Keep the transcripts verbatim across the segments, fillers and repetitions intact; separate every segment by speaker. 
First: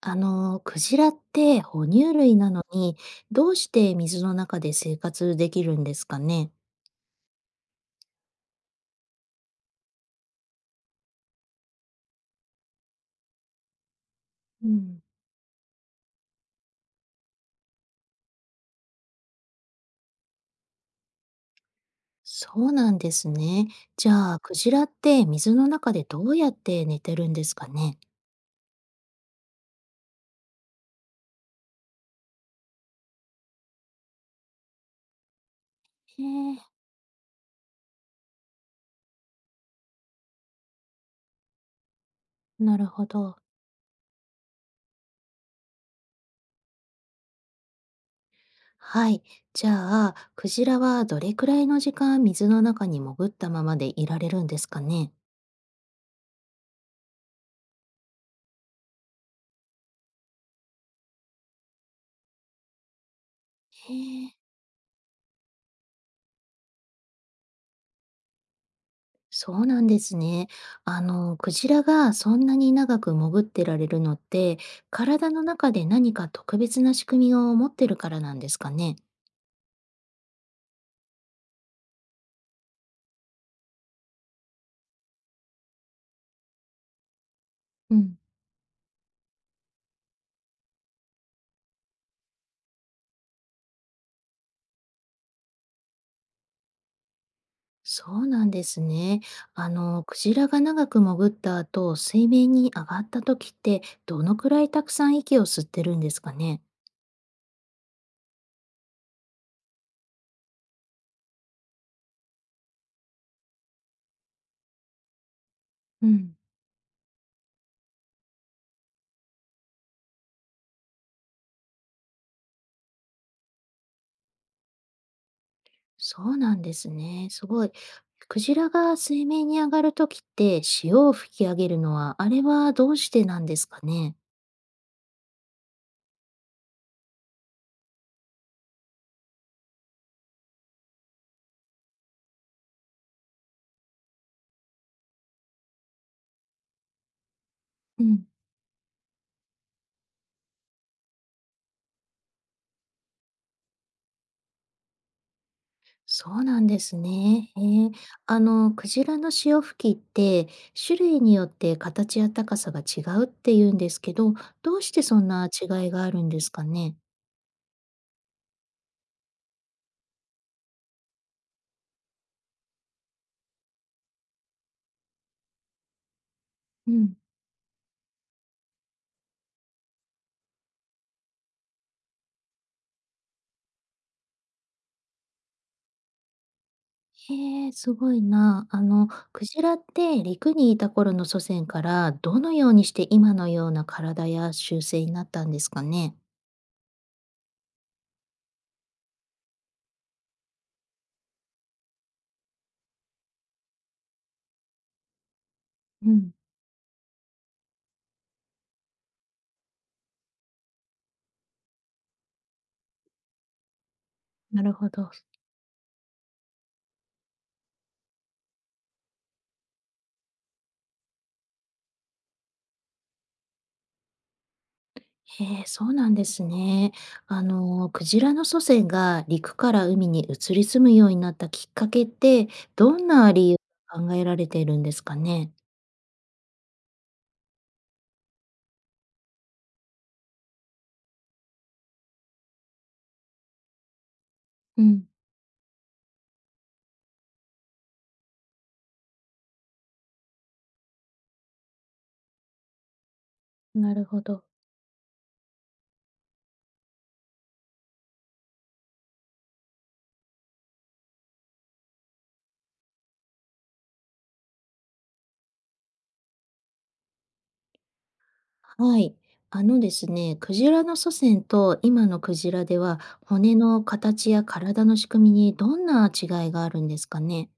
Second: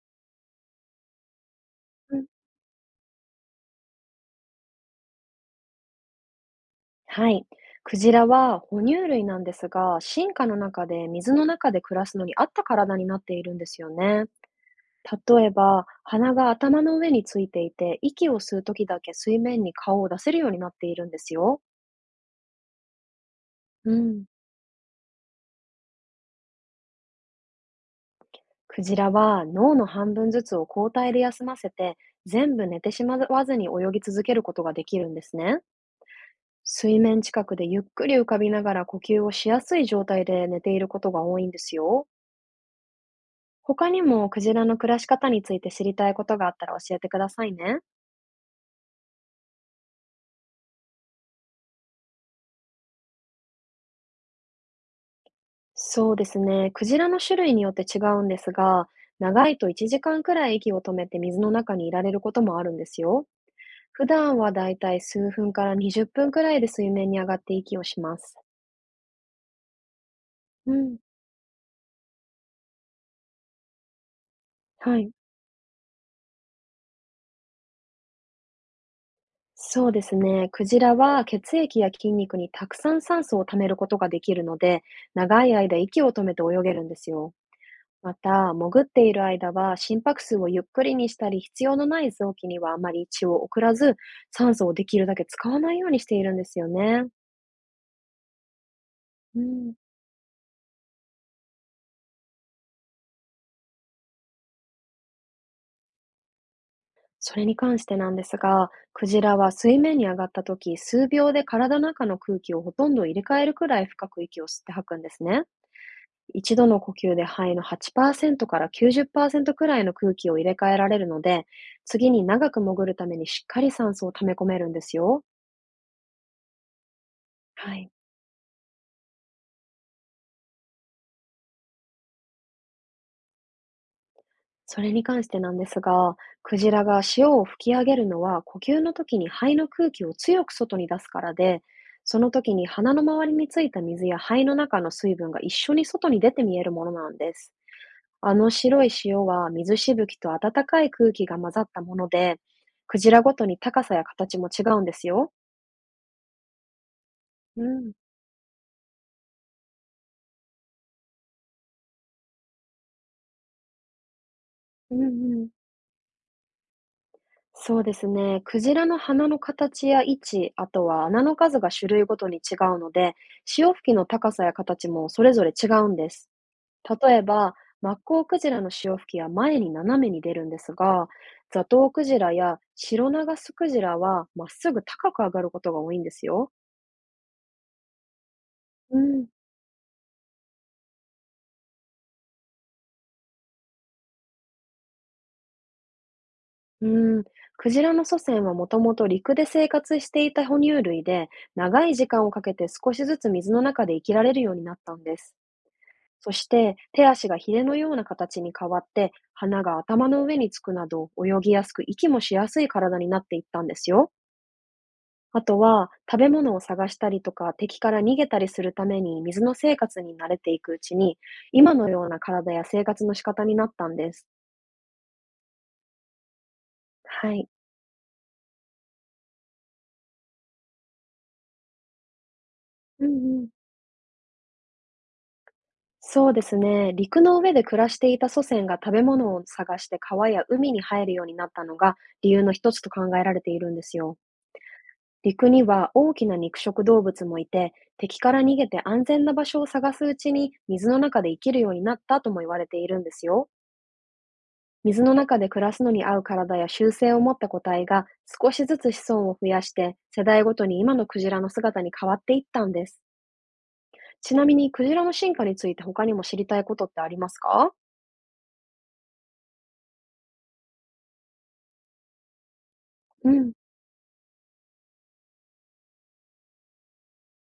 Speaker 1: あの、クジラって哺乳
Speaker 2: うん、
Speaker 1: 類なのに、どうして水の中で生活できるんですかね。
Speaker 2: はい。クジラは哺乳類なんですが、進化の中で水の中で暮らすのに合った体になっているんですよね。
Speaker 1: うん、
Speaker 2: 例えば、鼻が頭の上についていて、息を吸うときだけ水面に顔を出せるようになっているんですよ。
Speaker 1: そうなんですね。
Speaker 2: う
Speaker 1: じ
Speaker 2: ん。
Speaker 1: ゃあ、クジラって水の中でどうやって寝てるんですかね。
Speaker 2: クジラは脳の半分ずつを交代で休ませて、全部寝てしまわずに泳ぎ続けることができるんですね。
Speaker 1: へえ、
Speaker 2: 水面近くでゆっくり浮かびながら呼吸をしやすい状態で寝ていることが多いんですよ。
Speaker 1: なるほど。
Speaker 2: 他にもクジラの暮らし方について知りたいことがあったら教えてくださいね。
Speaker 1: はい。じゃあ、クジラはどれくらいの時間水の中に潜ったままでいられるんですかね。
Speaker 2: そうですね。クジラの種類によって違うんですが、長いといちじかんくらい息を止めて水の中にいられることもあるんですよ。
Speaker 1: へ
Speaker 2: 普
Speaker 1: え。
Speaker 2: 段はだいたい数分からにじゅっぷんくらいで水面に上がって息をします。
Speaker 1: そうなんですね。
Speaker 2: うん。
Speaker 1: あの、クジラがそんなに長く潜ってられるのって、
Speaker 2: はい。
Speaker 1: 体の中で何か特別な仕組みを持ってるからなんですかね。
Speaker 2: そうですね。クジラは血液や筋肉にたくさん酸素を貯めることができるので、長い間息を止めて泳げるんですよ。
Speaker 1: う
Speaker 2: ま
Speaker 1: ん、
Speaker 2: た、潜っている間は心拍数をゆっくりにしたり、必要のない臓器にはあまり血を送らず、酸素をできるだけ使わないようにしているんですよね。
Speaker 1: そうなんですね。
Speaker 2: う
Speaker 1: あ
Speaker 2: ん、
Speaker 1: の、クジラが長く潜った後、水面に上がった時って、どのくらいたくさん息を吸ってるんですかね。
Speaker 2: それに関してなんですが、クジラは水面に上がった時、数秒で体の中の空気をほとんど入れ替えるくらい深く息を吸って吐くんですね。
Speaker 1: うん、
Speaker 2: 一度の呼吸で肺のはちパーセントからきゅうじゅっパーセントくらいの空気を入れ替えられるので、次に長く潜るためにしっかり酸素を溜め込めるんですよ。
Speaker 1: そうなんですね。すごい。
Speaker 2: はい。
Speaker 1: クジラが水面に上がる時って、潮を吹き上げるのは、あれはどうしてなんですかね。
Speaker 2: それに関してなんですが、クジラが潮を吹き上げるのは呼吸の時に肺の空気を強く外に出すからで、その時に鼻の周りについた水や肺の中の水分が一緒に外に出て見えるものなんです。
Speaker 1: うん。
Speaker 2: あの白い潮は水しぶきと暖かい空気が混ざったもので、クジラごとに高さや形も違うんですよ。
Speaker 1: そうなんですね。へ
Speaker 2: う
Speaker 1: え。
Speaker 2: ん。
Speaker 1: あの、クジラの潮吹きって種類によって形や高さが違うって言うんですけど、どうし
Speaker 2: うん
Speaker 1: てそん
Speaker 2: う
Speaker 1: な
Speaker 2: ん。
Speaker 1: 違いがあるんですかね？
Speaker 2: そうですね。クジラの鼻の形や位置、あとは穴の数が種類ごとに違うので、潮吹きの高さや形もそれぞれ違うんです。
Speaker 1: う
Speaker 2: 例
Speaker 1: ん。
Speaker 2: えば、マッコウクジラの潮吹きは前に斜めに出るんですが、ザトウクジラやシロナガスクジラはまっすぐ高く上がることが多いんですよ。
Speaker 1: へえ、すごいな。あ
Speaker 2: う
Speaker 1: の、
Speaker 2: ん。
Speaker 1: クジラって陸にいた頃の祖先からどのようにして今のような体や習性になったんですかね？
Speaker 2: うん。クジラの祖先はもともと陸で生活していた哺乳類で、長い時間をかけて少しずつ水の中で生きられるようになったんです。
Speaker 1: う
Speaker 2: そ
Speaker 1: ん、
Speaker 2: して手足がヒレのような形に変わって花が頭の上につくなど泳ぎやすく息もしやすい体になっていったんですよ。
Speaker 1: なるほど。
Speaker 2: あとは食べ物を探したりとか敵から逃げたりするために水の生活に慣れていくうちに今のような体や生活の仕方になったんです。
Speaker 1: へえ、そうなんですね。
Speaker 2: は
Speaker 1: あ
Speaker 2: い。
Speaker 1: の、クジラの祖先が陸から海に移り住むようになったきっかけって、ど
Speaker 2: う
Speaker 1: んな
Speaker 2: んうん。
Speaker 1: 理由が考えられているんですかね？
Speaker 2: そうですね。陸の上で暮らしていた祖先が食べ物を探して川や海に入るようになったのが理由の一つと考えられているんですよ。
Speaker 1: うん、
Speaker 2: 陸には大きな肉食動物もいて、敵から逃げて安全な場所を探すうちに水の中で生きるようになったとも言われているんですよ。
Speaker 1: なるほど。
Speaker 2: 水の中で暮らすのに合う体や習性を持った個体が少しずつ子孫を増やして世代ごとに今のクジラの姿に変わっていったんです。ちなみにクジラの進化について他にも知りたいことってありますか？
Speaker 1: はい。あのですね、クジラの祖先と今のクジラでは、
Speaker 2: うん。
Speaker 1: 骨の形や体の仕組みにどんな違いがあるんですかね？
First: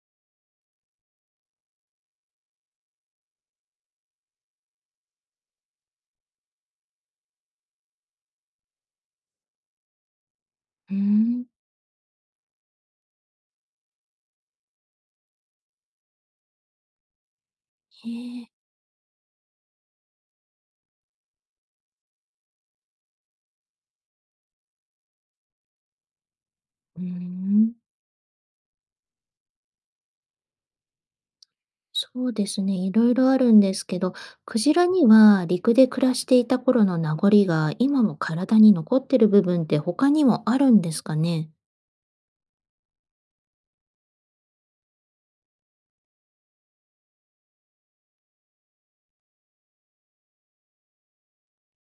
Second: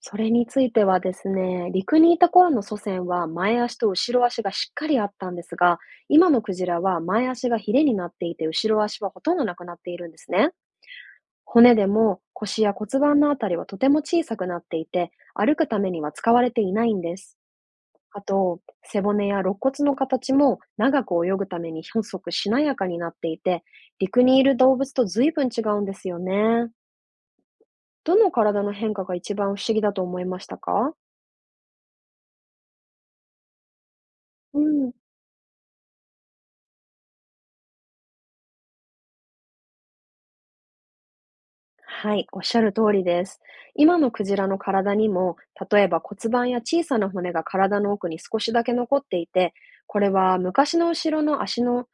Speaker 2: それについてはですね、陸にいた頃の祖先は前足と後ろ足がしっかりあったんですが、今のクジラは前足がヒレになっていて、後ろ足はほとんどなくなっているんですね。
Speaker 1: うーん。
Speaker 2: 骨でも腰や骨盤のあたりはとても小さくなっていて、歩くためには使われていないんです。
Speaker 1: へ
Speaker 2: あ
Speaker 1: え。
Speaker 2: と、背骨や肋骨の形も長く泳ぐために細くしなやかになっていて、陸にいる動物と随分違うんですよね。
Speaker 1: うーん、
Speaker 2: どの体の変化が一番不思議だと思いましたか？
Speaker 1: そうですね、いろいろあるんですけど、
Speaker 2: う
Speaker 1: クジラ
Speaker 2: ん。
Speaker 1: には陸で暮らしていた頃の名残が今も体に残ってる部分って他にもあるんですかね？
Speaker 2: はい、おっしゃる通りです。今のクジラの体にも、例えば骨盤や小さな骨が体の奥に少しだけ残っていて、これは昔の後ろの足の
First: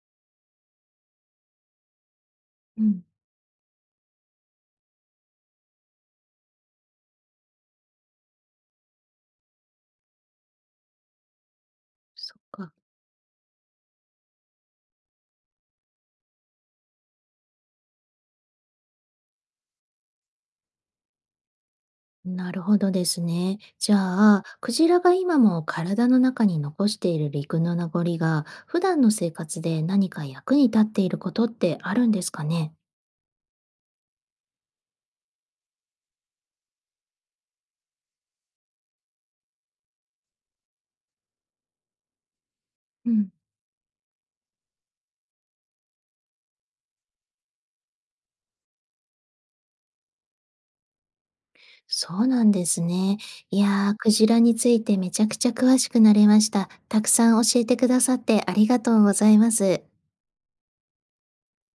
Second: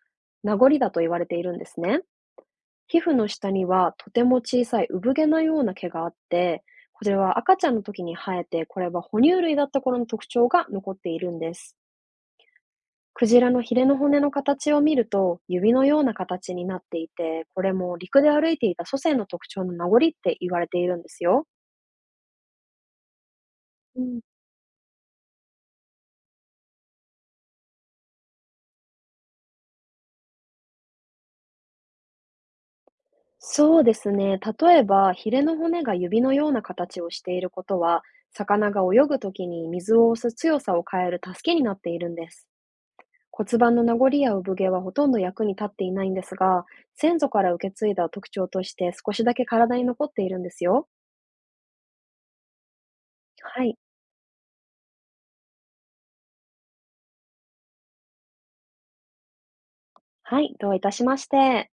Speaker 2: 名残だと言われているんですね。
Speaker 1: う
Speaker 2: 皮
Speaker 1: ん。
Speaker 2: 膚の下にはとても小さい産毛のような毛があって、これは赤ちゃんの時に生えて、これは哺乳類だった頃の特徴が残っているんです。
Speaker 1: そっか、
Speaker 2: クジラのヒレの骨の形を見ると、指のような形になっていて、これも陸で歩いていた祖先の特徴の名残って言われているんですよ。
Speaker 1: なるほどですね。じゃ
Speaker 2: うん、
Speaker 1: あ、クジラが今も体の中に残している陸の名残が、普段の生活で何か役に立っていることってあるんですかね？
Speaker 2: そうですね。例えば、ヒレの骨が指のような形をしていることは、魚が泳ぐときに水を押す強さを変える助けになっているんです。骨盤の名残や産毛はほとんど役に立っていないんですが、先祖から受け継いだ特徴として少しだけ体に残っているんですよ。
Speaker 1: そうなんですね。い
Speaker 2: はい。
Speaker 1: やー、クジラについてめちゃくちゃ詳しくなれました。たくさん教えてくださってありがとうございます。
Speaker 2: はい。どういたしまして。